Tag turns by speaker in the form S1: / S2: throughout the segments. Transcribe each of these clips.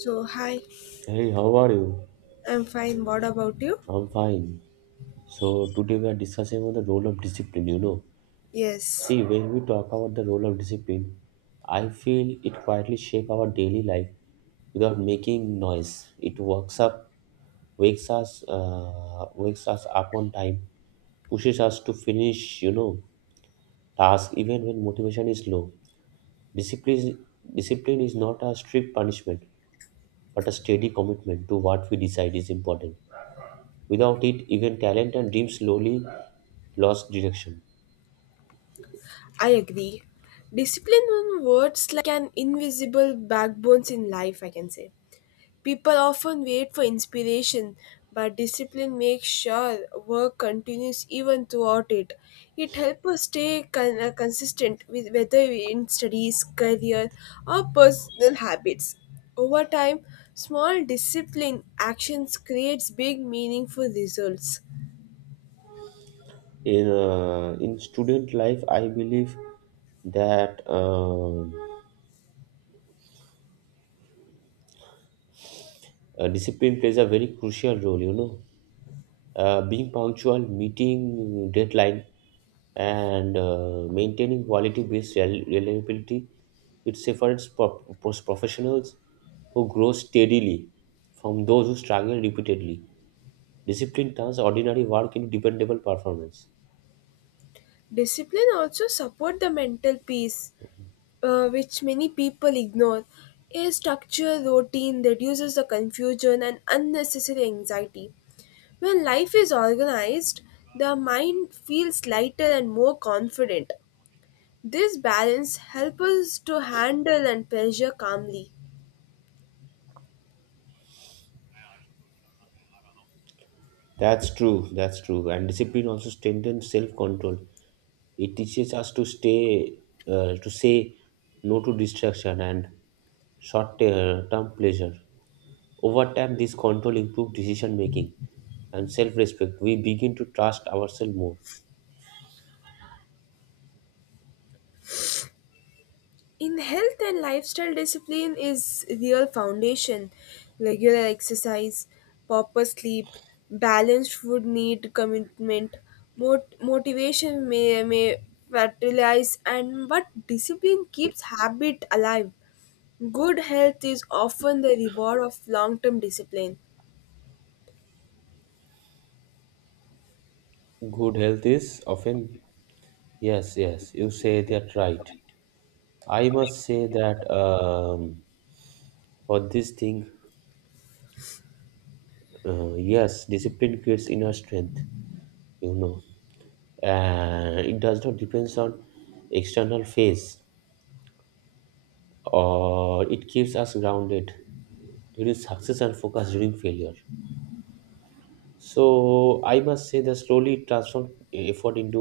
S1: So, hi,
S2: Hey, how are you?
S1: I'm fine. What about you?
S2: I'm fine. So today we are discussing on the role of discipline, you know.
S1: Yes,
S2: See, when we talk about the role of discipline, I feel it quietly shape our daily life without making noise. It wakes up, wakes us up on time, pushes us to finish, task even when motivation is low. Discipline, discipline is not a strict punishment, but a steady commitment to what we decide is important. Without it, even talent and dreams slowly lost direction.
S1: I agree. Discipline on words like an invisible backbones in life, I can say. People often wait for inspiration, but discipline makes sure work continues even throughout it. It helps us stay consistent with whether in studies, career, or personal habits. Over time, small discipline actions creates big meaningful results.
S2: In student life, I believe that discipline plays a very crucial role, you know. Being punctual, meeting deadline, and maintaining quality-based reliability, it separates professionals who grow steadily from those who struggle repeatedly. Discipline turns ordinary work into dependable performance.
S1: Discipline also support the mental peace, which many people ignore. A structured routine reduces the confusion and unnecessary anxiety. When life is organized, the mind feels lighter and more confident. This balance helps us to handle and pressure calmly.
S2: That's true. That's true. And discipline also strengthens self-control. It teaches us to to say no to distraction and short-term pleasure. Over time, this control improves decision making and self-respect. We begin to trust ourselves more.
S1: In health and lifestyle, discipline is real foundation. Regular exercise, proper sleep, balanced food need commitment. Motivation may fertilize and but discipline keeps habit alive. Good health is often the reward of long-term discipline.
S2: Good health is often yes, yes. You say that right. I must say that for this thing, yes, discipline creates inner strength. You know, it does not depends on external phase, or it keeps us grounded during success and focus during failure. So I must say that slowly transform effort into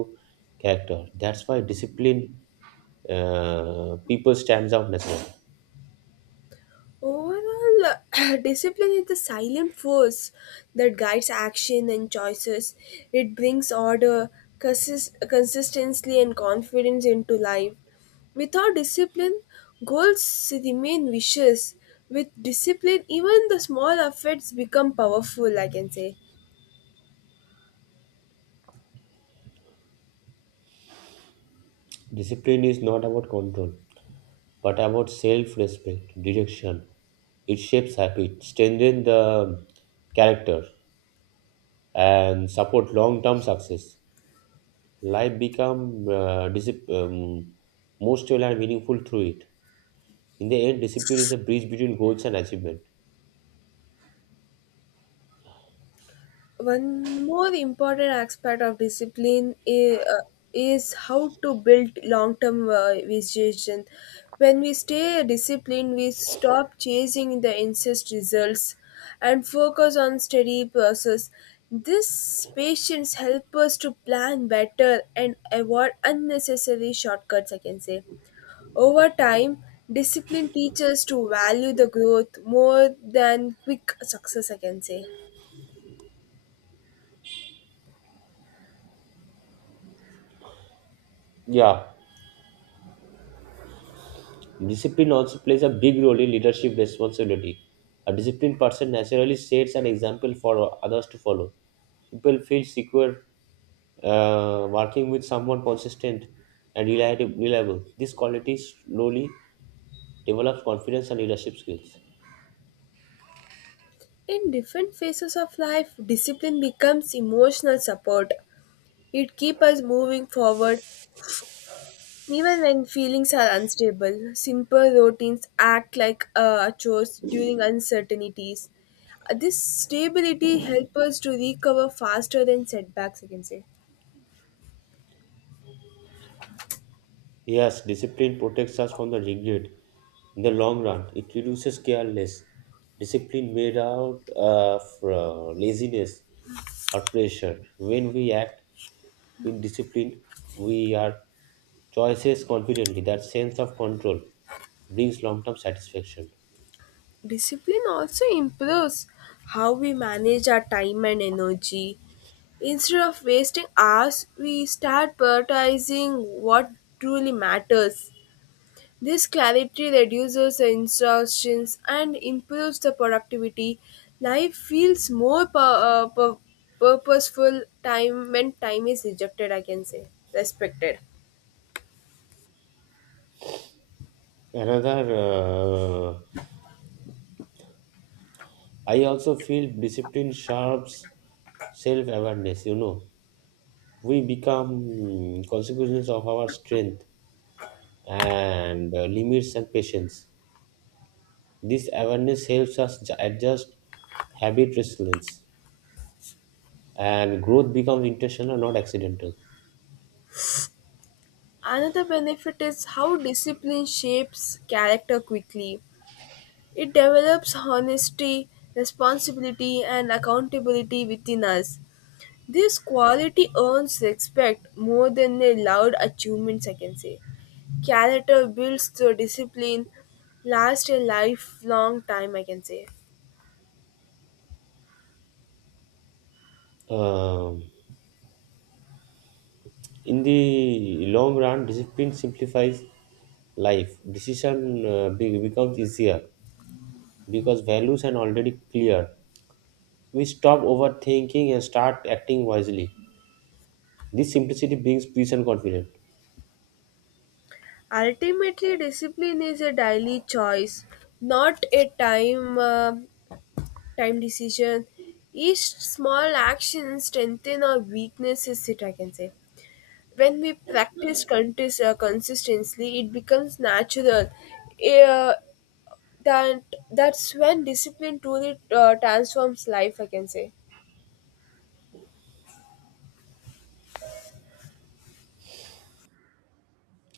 S2: character. That's why discipline, people stands out naturally.
S1: Overall, discipline is the silent force that guides action and choices. It brings order, consistency, and confidence into life. Without discipline, goals remain wishes. With discipline, even the small efforts become powerful, I can say.
S2: Discipline is not about control, but about self-respect direction. It shapes habit, strengthen the character, and support long-term success. Life become more stable and meaningful through it. In the end, discipline is a bridge between goals and achievement.
S1: One more important aspect of discipline is how to build long term vision. When we stay disciplined, we stop chasing the instant results and focus on steady process. This patience helps us to plan better and avoid unnecessary shortcuts, I can say. Over time, discipline teaches to value the growth more than quick success, I can say.
S2: Yeah, discipline also plays a big role in leadership responsibility. A disciplined person naturally sets an example for others to follow. People feel secure, working with someone consistent and reliable. Reliable. This quality slowly develops confidence and leadership skills.
S1: In different phases of life, discipline becomes emotional support. It keeps us moving forward even when feelings are unstable. Simple routines act like chores during uncertainties. This stability helps us to recover faster than setbacks, I can say.
S2: Yes, discipline protects us from the regret. In the long run, it reduces careless. Discipline made out of laziness or pressure. When we act with discipline, we are choices confidently. That sense of control brings long-term satisfaction.
S1: Discipline also improves how we manage our time and energy. Instead of wasting hours, we start prioritizing what truly matters. This clarity reduces the exhaustion and improves the productivity. Life feels more uh, pu- purposeful time when time is rejected, I can say, respected.
S2: Another, uh, I also feel discipline sharps self-awareness. You know, we become consequences of our strength and limits and patience. This awareness helps us adjust habit resilience, and growth becomes intentional, not accidental.
S1: Another benefit is how discipline shapes character quickly. It develops honesty, responsibility, and accountability within us. This quality earns respect more than their loud achievements, I can say. Character builds through discipline, lasts a lifelong time, I can say.
S2: Um, in the long run, discipline simplifies life. Decision becomes easier because values are already clear. We stop overthinking and start acting wisely. This simplicity brings peace and confidence.
S1: Ultimately, discipline is a daily choice, not a time decision. Each small action strengthens or weaknesses it, I can say. When we practice consistently, it becomes natural. Uh, that that's when discipline truly transforms life, I can say.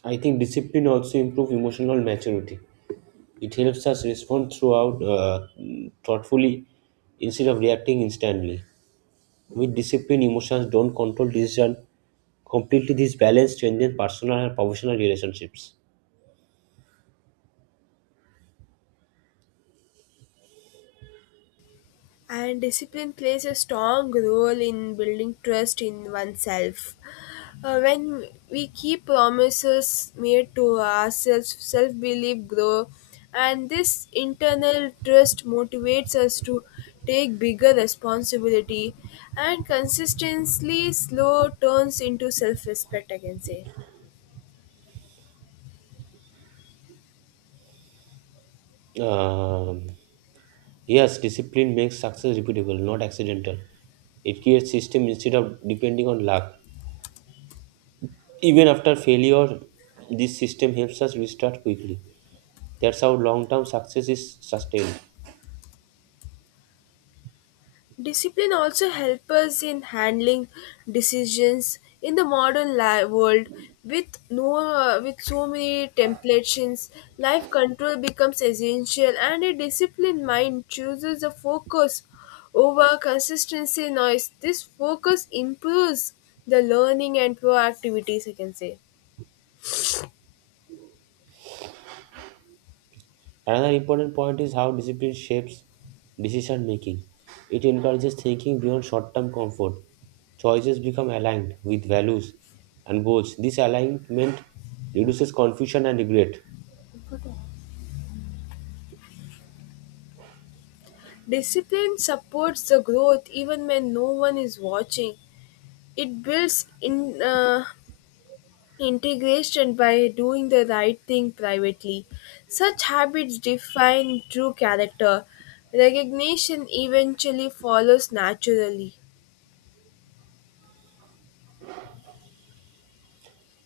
S2: I think discipline also improves emotional maturity. It helps us respond throughout thoughtfully instead of reacting instantly. With discipline, emotions don't control decision completely. This balance strengthens personal and professional relationships.
S1: And discipline plays a strong role in building trust in oneself. When we keep promises made to ourselves, self belief grow, and this internal trust motivates us to take bigger responsibility and consistently slow turns into self respect, I can say.
S2: Um, yes, discipline makes success repeatable, not accidental. It creates system instead of depending on luck. Even after failure, this system helps us restart quickly. That's how long-term success is sustained.
S1: Discipline also helps us in handling decisions in the world with no with so many temptations, life control becomes essential and a disciplined mind chooses a focus over consistency noise. This focus improves the learning and proactivities, I can say.
S2: Another important point is how discipline shapes decision making. It encourages thinking beyond short term comfort. Choices become aligned with values and goals. This alignment reduces confusion and regret.
S1: Discipline supports the growth even when no one is watching. It builds in Integration by doing the right thing privately. Such habits define true character. Recognition eventually follows naturally.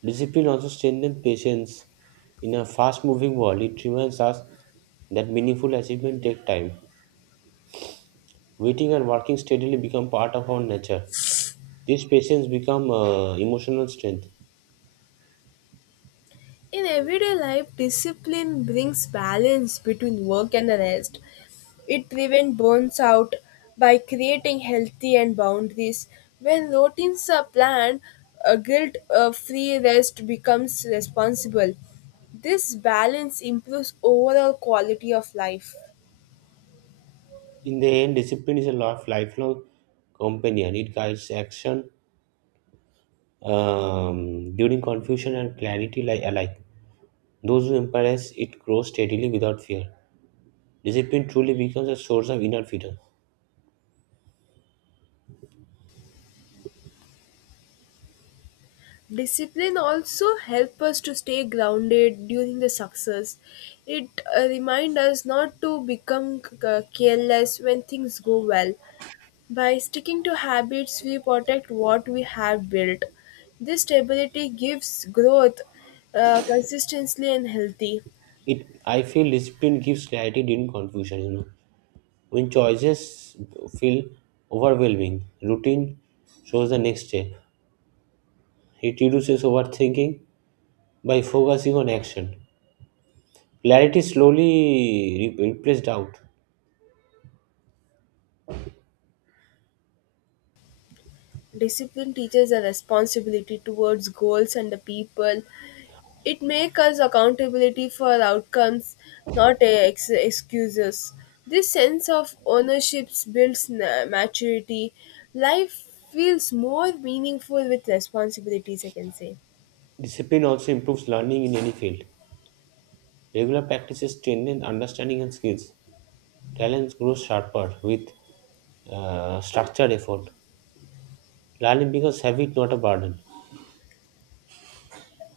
S2: Discipline also strengthens patience. In a fast moving world, it reminds us that meaningful achievement take time. Waiting and working steadily become part of our nature. This patience becomes emotional strength.
S1: In everyday life, discipline brings balance between work and rest. It prevents burns out by creating healthy and boundaries. When routines are planned, a guilt free rest becomes responsible. This balance improves overall quality of life.
S2: In the end, discipline is a lifelong companion. It guides action during confusion and clarity alike. Those who embrace it grow steadily without fear. Discipline truly becomes a source of inner freedom.
S1: Discipline also help us to stay grounded during the success. It remind us not to become careless when things go well. By sticking to habits, we protect what we have built. This stability gives growth consistently and healthy.
S2: It, I feel discipline gives clarity during confusion. You know, when choices feel overwhelming, routine shows the next step. It reduces overthinking by focusing on action. Clarity slowly replaces doubt.
S1: Discipline teaches a responsibility towards goals and the people. It makes us accountability for outcomes, not excuses. This sense of ownership builds maturity. Life feels more meaningful with responsibilities, I can say.
S2: Discipline also improves learning in any field. Regular practices strengthen understanding and skills. Talents grow sharper with structured effort. Learning becomes habit, not a burden.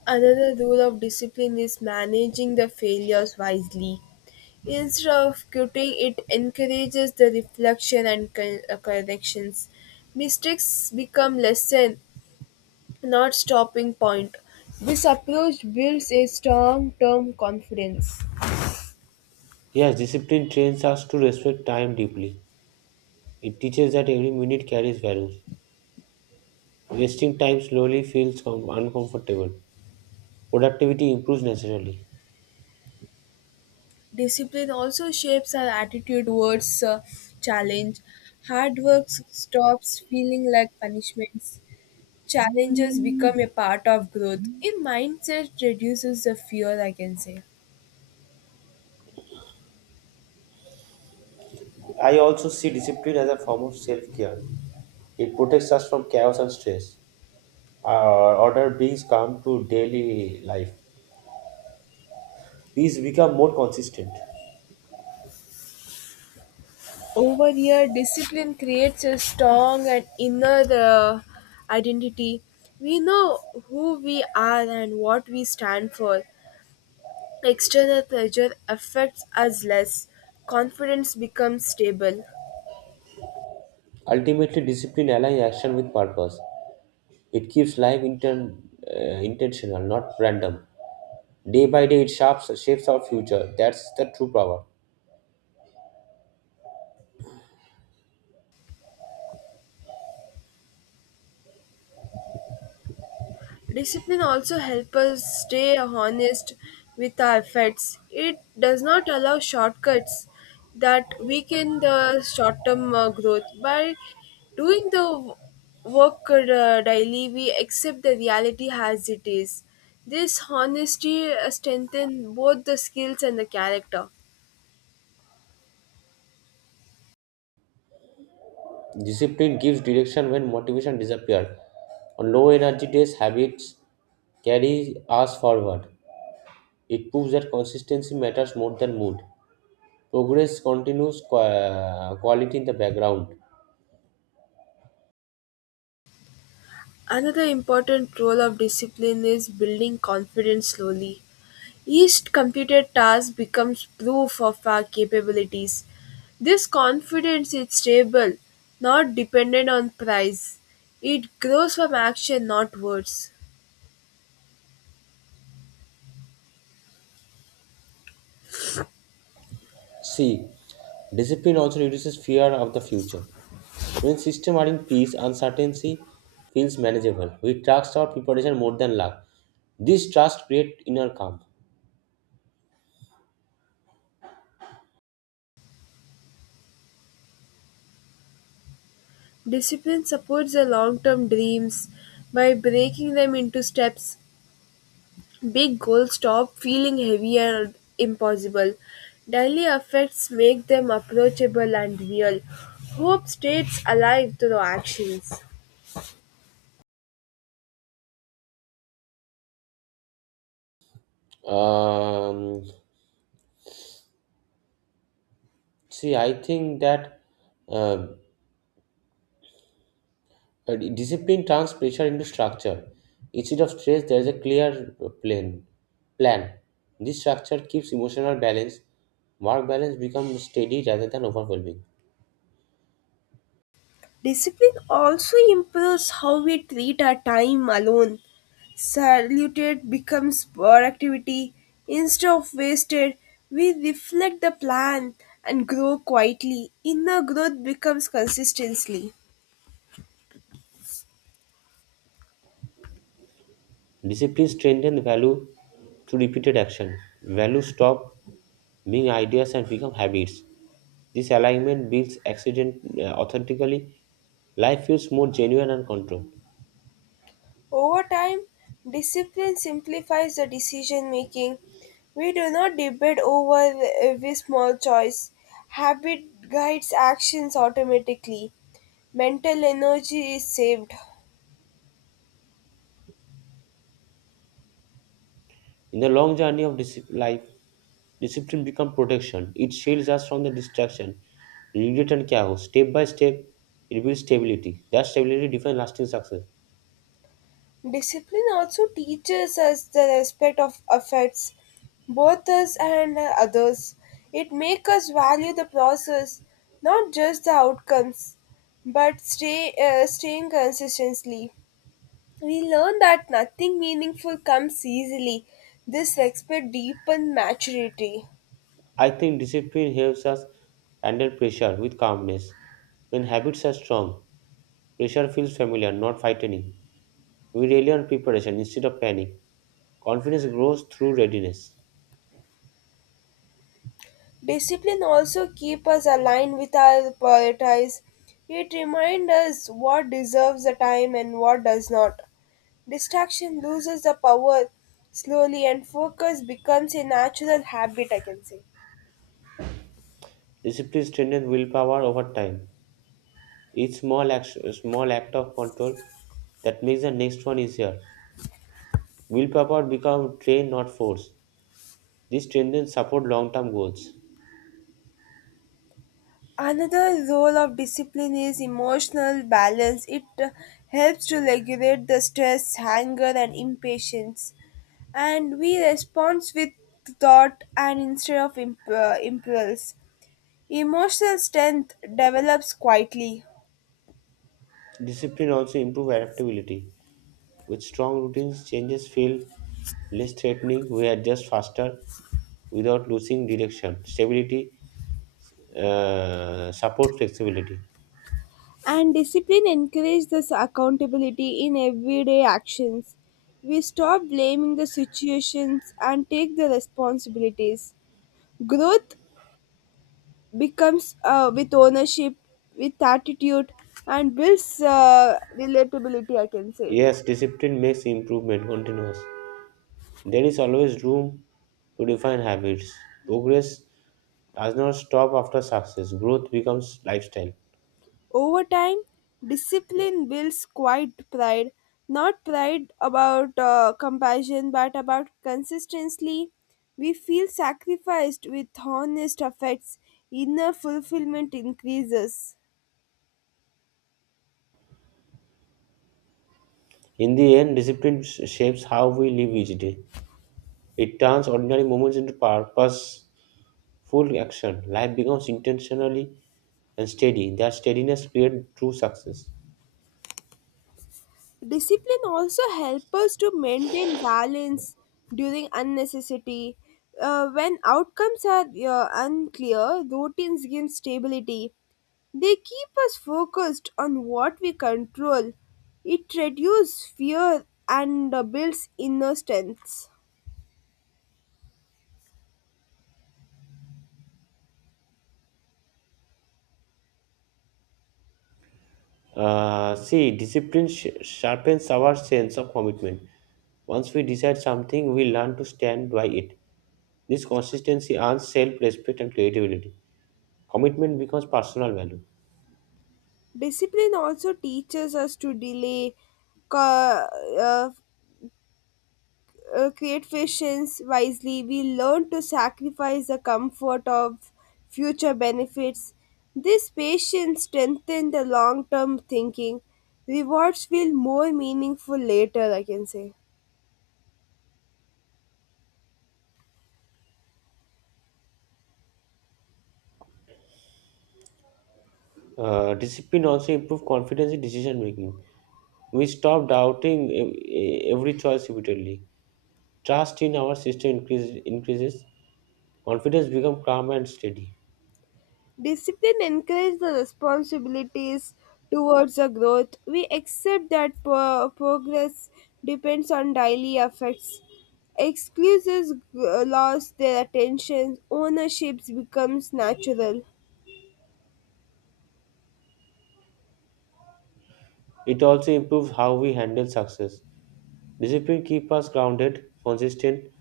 S1: Another rule of discipline is managing the failures wisely. Instead of quitting, it encourages the reflection and corrections. Mistakes become lesson, not stopping point. This approach builds a strong term confidence.
S2: Yes, discipline trains us to respect time deeply. It teaches that every minute carries values. Wasting time slowly feels uncomfortable. Productivity improves naturally.
S1: Discipline also shapes our attitude towards challenge. Hard work stops feeling like punishments. Challenges become a part of growth. A mindset reduces the fear, I can say.
S2: I also see discipline as a form of self care. It protects us from chaos and stress. Order brings calm to daily life. These become more consistent.
S1: Over here, discipline creates a strong and inner identity. We know who we are and what we stand for. External pressure affects us less. Confidence becomes stable.
S2: Ultimately, discipline aligns action with purpose. It keeps life intentional, not random. Day by day, it shapes our future. That's the true power.
S1: Discipline also helps us stay honest with our efforts. It does not allow shortcuts that weaken the short term growth. By doing the w- work daily, we accept the reality as it is. This honesty strengthens both the skills and the character.
S2: Discipline gives direction when motivation disappears. On low energy days, habits carry us forward. It proves that consistency matters more than mood. Progress continues quality in the background.
S1: Another important role of discipline is building confidence slowly. Each completed task becomes proof of our capabilities. This confidence is stable, not dependent on price. It grows from action, not words.
S2: C. Discipline also reduces fear of the future. When systems are in peace, uncertainty feels manageable. We trust our preparation more than luck. This trust creates inner calm.
S1: Discipline supports the long term dreams by breaking them into steps. Big goals stop feeling heavy and impossible. Daily effects make them approachable and real. Hope stays alive through actions.
S2: Um, See, I think that uh, discipline turns pressure into structure. Instead of stress, there is a clear plan. Plan. This structure keeps emotional balance. Work balance becomes steady rather than overwhelming.
S1: Discipline also improves how we treat our time alone. Saluted becomes productivity. Instead of wasted, we reflect the plan and grow quietly. Inner growth becomes consistency.
S2: Discipline strengthens value through repeated action. Values stop being ideas and become habits. This alignment builds accident authentically. Life feels more genuine and controlled.
S1: Over time, discipline simplifies the decision making. We do not debate over every small choice. Habit guides actions automatically. Mental energy is saved.
S2: In the long journey of discipline, life, discipline becomes protection. It shields us from the distraction, regret, and chaos. Step by step, it builds stability. That stability defines lasting success.
S1: Discipline also teaches us the respect of affects, both us and others. It makes us value the process, not just the outcomes, but staying consistently. We learn that nothing meaningful comes easily. This respect deepens maturity.
S2: I think discipline helps us handle pressure with calmness. When habits are strong, pressure feels familiar, not frightening. We rely on preparation instead of panic. Confidence grows through readiness.
S1: Discipline also keeps us aligned with our priorities. It reminds us what deserves the time and what does not. Distraction loses the power slowly and focus becomes a natural habit, I can say.
S2: Discipline strengthens willpower over time. Each small action, small act of control that makes the next one easier. Willpower become train, not force. These strengthens support long-term goals.
S1: Another role of discipline is emotional balance. It helps to regulate the stress, anger, and impatience, and we respond with thought and instead of impulse. Emotional strength develops quietly,
S2: Discipline also improve adaptability. With strong routines, changes feel less threatening. We adjust faster without losing direction. Stability support flexibility.
S1: and discipline encourages this accountability in everyday actions. We stop blaming the situations and take the responsibilities. Growth becomes with ownership, with attitude, and builds relatability, I can say.
S2: Yes, discipline makes improvement continuous. There is always room to define habits. Progress does not stop after success. Growth becomes lifestyle.
S1: Over time, discipline builds quiet pride, not pride about compassion, but about consistency. We feel sacrificed with honest effects, inner fulfillment increases.
S2: In the end, discipline shapes how we live each day. It turns ordinary moments into purposeful action. Life becomes intentionally and steady. That steadiness creates true success.
S1: Discipline also helps us to maintain balance during unnecessity. When outcomes are unclear, routines give stability. They keep us focused on what we control. It reduces fear and builds inner strength.
S2: See, discipline sharpens our sense of commitment. Once we decide something, we learn to stand by it. This consistency earns self-respect and creativity. Commitment becomes personal value.
S1: Discipline also teaches us to delay co- uh, create patience wisely. We learn to sacrifice the comfort of future benefits. This patience strengthens the long term thinking. Rewards feel more meaningful later, I can say.
S2: Discipline also improves confidence in decision making. We stop doubting every choice repeatedly. Trust in our system increases. Confidence becomes calm and steady.
S1: Discipline encourages the responsibilities towards the growth. We accept that progress depends on daily efforts. Excuses lost their attention, ownership becomes natural.
S2: It also improves how we handle success. Discipline keeps us grounded, consistent.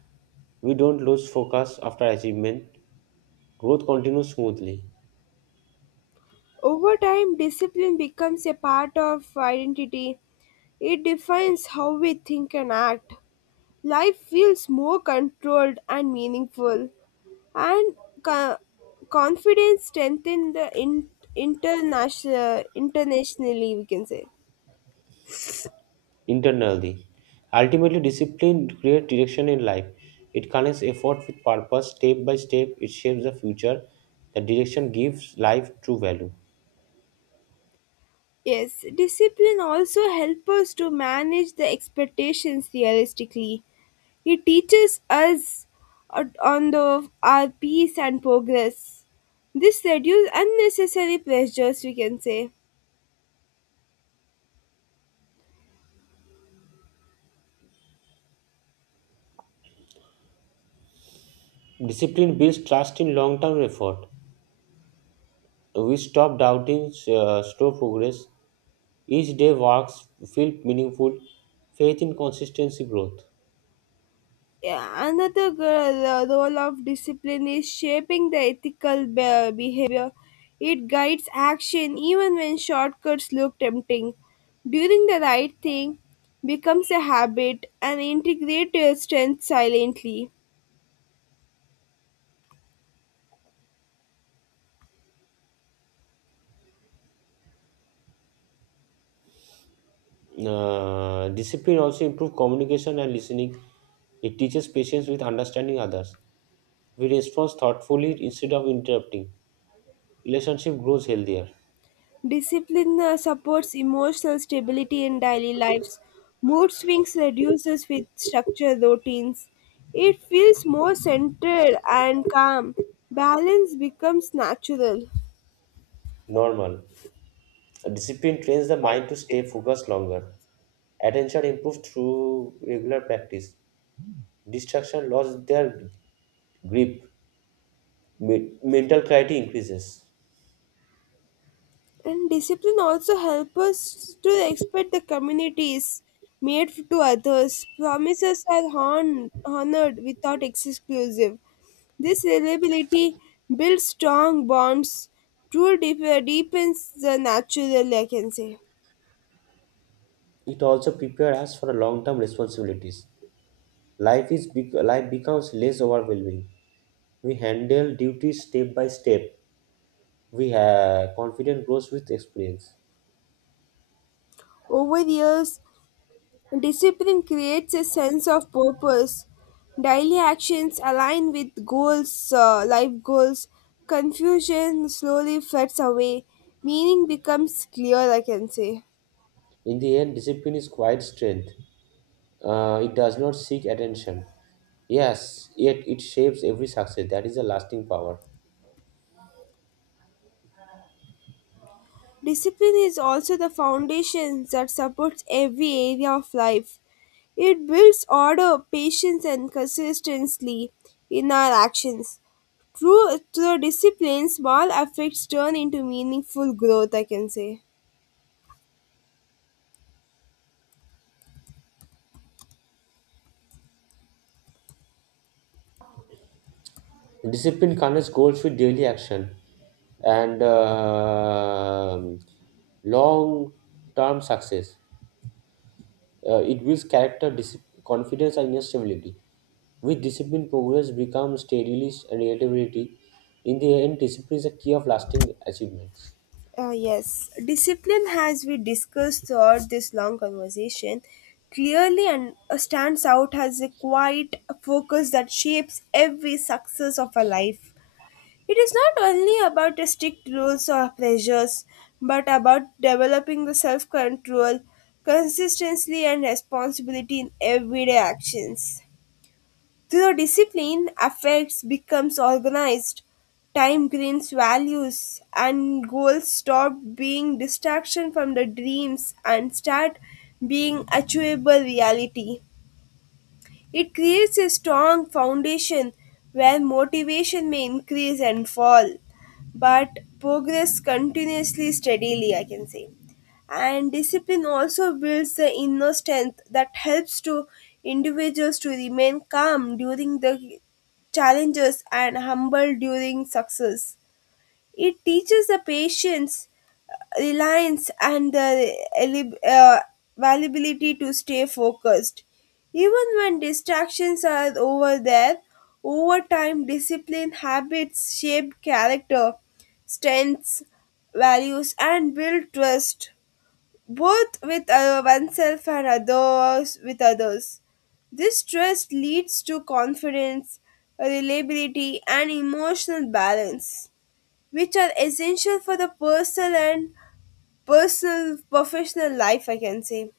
S2: We don't lose focus after achievement. Growth continues smoothly,
S1: Over time, discipline becomes a part of identity. It defines how we think and act. Life feels more controlled and meaningful, and co- confidence strengthens the internationally, we can say.
S2: internally. Ultimately, discipline creates direction in life. It connects effort with purpose. Step by step, it shapes the future. The direction gives life true value.
S1: Yes, discipline also helps us to manage the expectations realistically. He teaches us on the our peace and progress. This reduces unnecessary pressures, we can say.
S2: Discipline builds trust in long term effort. We stop doubting, slow progress. Each day works feel meaningful. Faith in consistency growth.
S1: Yeah, another girl, role of discipline is shaping the ethical behavior. It guides action even when shortcuts look tempting. Doing the right thing becomes a habit and integrates your strength silently.
S2: Discipline also improve communication and listening. It teaches patience with understanding others. We respond thoughtfully instead of interrupting. Relationship grows healthier.
S1: Discipline supports emotional stability in daily lives. Mood swings reduces with structured routines. It feels more centered and calm. Balance becomes natural.
S2: Normal. Discipline trains the mind to stay focused longer. Attention improves through regular practice. Distraction loses their grip. Mental clarity increases.
S1: And discipline also helps us to respect the communities made to others. Promises are honored without exclusive. This reliability builds strong bonds. True deepens the natural, I can say.
S2: It also prepares us for long-term responsibilities. Life becomes less overwhelming. We handle duties step by step. We have confidence grows with experience.
S1: Over the years, discipline creates a sense of purpose. Daily actions align with goals, life goals. Confusion slowly floods away. Meaning becomes clear, I can say.
S2: In the end, discipline is quiet strength. It does not seek attention. Yes, yet it shapes every success. That is a lasting power.
S1: Discipline is also the foundation that supports every area of life. It builds order, patience, and consistency in our actions. Through discipline, small effects turn into meaningful growth, I can say.
S2: Discipline connects goals with daily action, and long-term success. It builds character, confidence, and inner stability. With discipline, progress becomes steadily and relatability. In the end, discipline is a key of lasting achievements.
S1: Yes, discipline, as we discussed throughout this long conversation, clearly and stands out as a quiet focus that shapes every success of a life. It is not only about the strict rules or pressures, but about developing the self control, consistency, and responsibility in everyday actions. Through discipline, affects becomes organized, time gains values, and goals stop being distraction from the dreams and start being achievable reality. It creates a strong foundation where motivation may increase and fall, but progress continuously steadily, I can say. And discipline also builds the inner strength that helps to individuals to remain calm during the challenges and humble during success. It teaches the patience, reliance, and the eli- uh, availability to stay focused. Even when distractions are over there, over time, discipline habits shape character, strengths, values, and build trust, both with oneself and others with others. This trust leads to confidence, reliability, and emotional balance which are essential for the personal and personal professional life, I can say.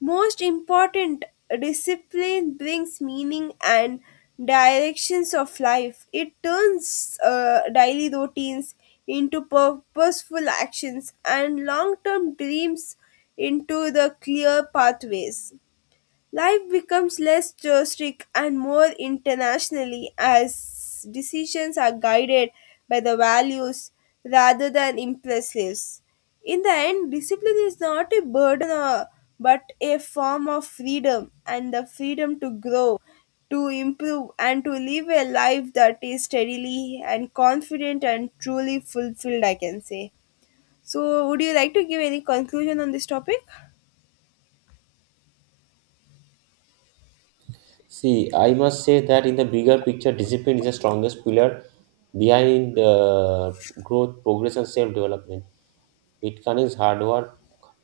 S1: Most important, discipline brings meaning and directions of life. It turns daily routines into purposeful actions and long-term dreams into the clear pathways. Life becomes less domestic and more internationally as decisions are guided by the values rather than impulses. In the end, discipline is not a burden but a form of freedom and the freedom to grow, to improve, and to live a life that is steadily and confident and truly fulfilled, I can say. So, would you like to give any conclusion on this topic?
S2: See, I must say that in the bigger picture, discipline is the strongest pillar behind growth, progress, and self development. It connects hard work,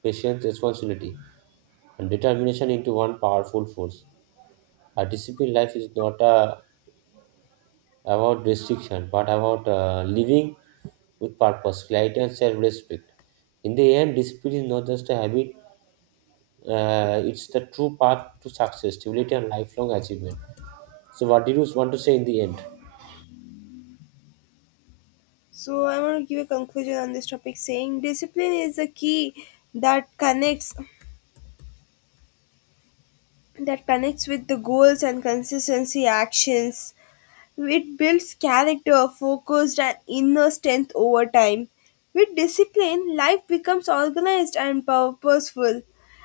S2: patience, responsibility, and determination into one powerful force. A disciplined life is not a about restriction, but about living with purpose, clarity, and self-respect. In the end, discipline is not just a habit; it's the true path to success, stability, and lifelong achievement. So, what did you want to say in the end?
S1: So I want to give a conclusion on this topic saying discipline is a key that connects that connects with the goals and consistency actions. It builds character, focused and inner strength over time. With discipline, life becomes organized and purposeful.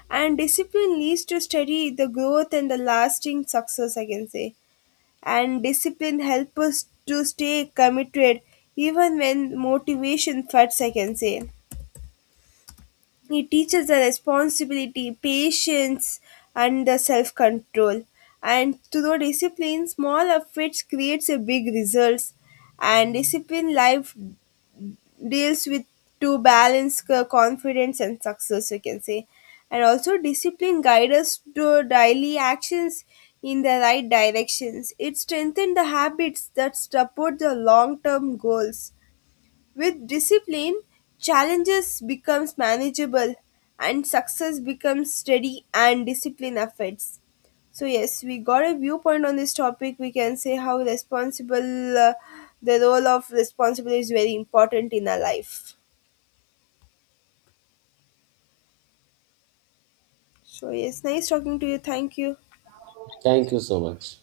S1: And discipline leads to steady the growth and the lasting success, I can say. And discipline helps us to stay committed even when motivation fades, I can say. It teaches the responsibility, patience, and the self control. And through discipline, small efforts creates a big results. And discipline life deals with to balance confidence and success, you can say. And also, discipline guides us to daily actions in the right directions. It strengthens the habits that support the long term goals. With discipline, challenges becomes manageable and success becomes steady and discipline affects. So yes, we got a viewpoint on this topic. We can say how responsible the role of responsibility is very important in our life. So yes, nice talking to you. Thank you.
S2: Thank you so much.